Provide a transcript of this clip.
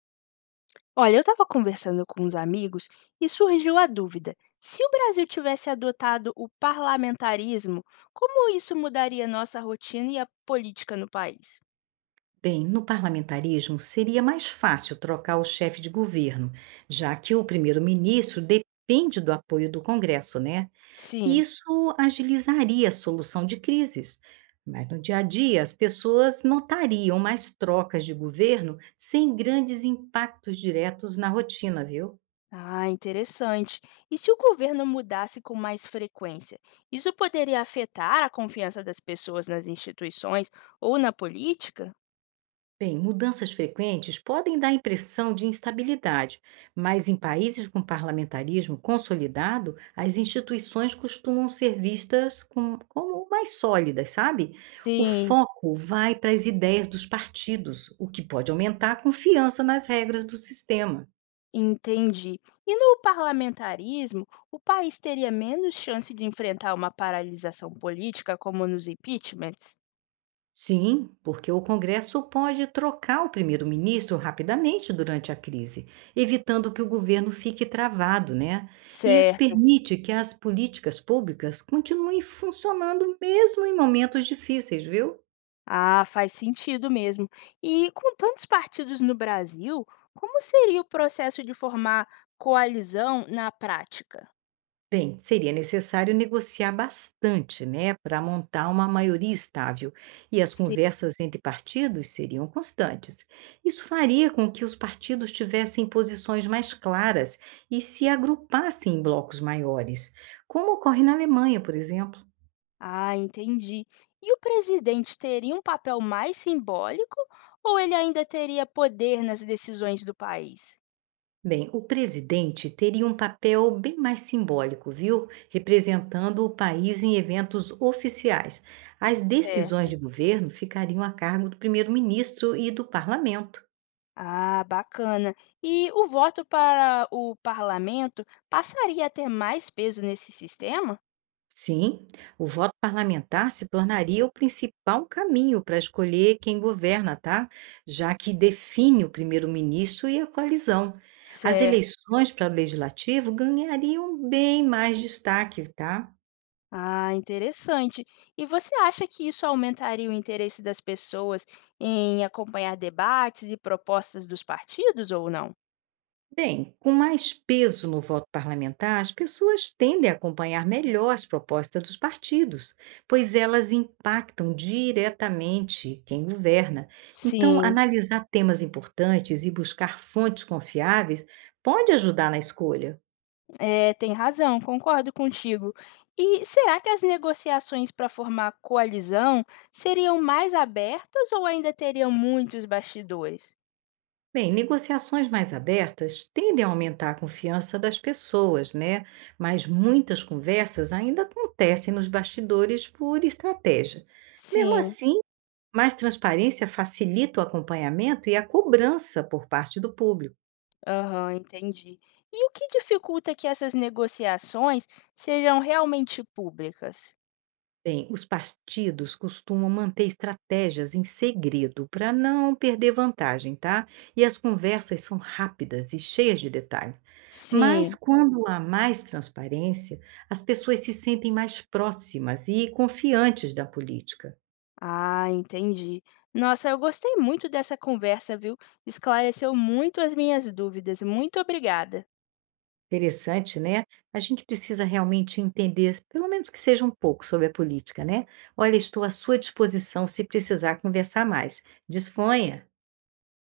Olha, eu estava conversando com uns amigos e surgiu a dúvida: se o Brasil tivesse adotado o parlamentarismo, como isso mudaria nossa rotina e a política no país? Bem, no parlamentarismo seria mais fácil trocar o chefe de governo, já que o primeiro-ministro depende do apoio do Congresso, né? E Sim. isso agilizaria a solução de crises. Mas no dia a dia, as pessoas notariam mais trocas de governo sem grandes impactos diretos na rotina, viu? Ah, interessante. E se o governo mudasse com mais frequência? Isso poderia afetar a confiança das pessoas nas instituições ou na política? Bem, mudanças frequentes podem dar a impressão de instabilidade, mas em países com parlamentarismo consolidado, as instituições costumam ser vistas como mais sólidas, sabe? O Sim. foco vai para as ideias dos partidos, o que pode aumentar a confiança nas regras do sistema. Entendi. E no parlamentarismo, o país teria menos chance de enfrentar uma paralisação política como nos impeachments? Sim, porque o Congresso pode trocar o primeiro-ministro rapidamente durante a crise, evitando que o governo fique travado, né? E isso Certo. permite que as políticas públicas continuem funcionando mesmo em momentos difíceis, viu? Ah, faz sentido mesmo. E com tantos partidos no Brasil, como seria o processo de formar coalizão na prática? Bem, seria necessário negociar bastante, né, para montar uma maioria estável, e as Sim. conversas entre partidos seriam constantes. Isso faria com que os partidos tivessem posições mais claras e se agrupassem em blocos maiores, como ocorre na Alemanha, por exemplo. Ah, entendi. E o presidente teria um papel mais simbólico ou ele ainda teria poder nas decisões do país? Bem, o presidente teria um papel bem mais simbólico, viu? Representando o país em eventos oficiais. As decisões Certo. de governo ficariam a cargo do primeiro-ministro e do parlamento. Ah, bacana. E o voto para o parlamento passaria a ter mais peso nesse sistema? Sim, o voto parlamentar se tornaria o principal caminho para escolher quem governa, tá? Já que define o primeiro-ministro e a coalizão. As Certo. eleições para o legislativo ganhariam bem mais destaque, tá? Ah, interessante. E você acha que isso aumentaria o interesse das pessoas em acompanhar debates e propostas dos partidos ou não? Bem, com mais peso no voto parlamentar, as pessoas tendem a acompanhar melhor as propostas dos partidos, pois elas impactam diretamente quem governa. Então, Sim, analisar temas importantes e buscar fontes confiáveis pode ajudar na escolha. é, tem razão, concordo contigo. E será que as negociações para formar coalizão seriam mais abertas ou ainda teriam muitos bastidores? Bem, negociações mais abertas tendem a aumentar a confiança das pessoas, né? Mas muitas conversas ainda acontecem nos bastidores por estratégia. Mesmo Sim. assim, mais transparência facilita o acompanhamento e a cobrança por parte do público. Aham, entendi. E o que dificulta que essas negociações sejam realmente públicas? Bem, os partidos costumam manter estratégias em segredo para não perder vantagem, tá? E as conversas são rápidas e cheias de detalhe. Mas Sim. quando há mais transparência, as pessoas se sentem mais próximas e confiantes da política. Ah, entendi. Nossa, eu gostei muito dessa conversa, viu? Esclareceu muito as minhas dúvidas. Muito obrigada. Interessante, né? A gente precisa realmente entender, pelo menos que seja um pouco, sobre a política, né? Olha, estou à sua disposição se precisar conversar mais. Disponha!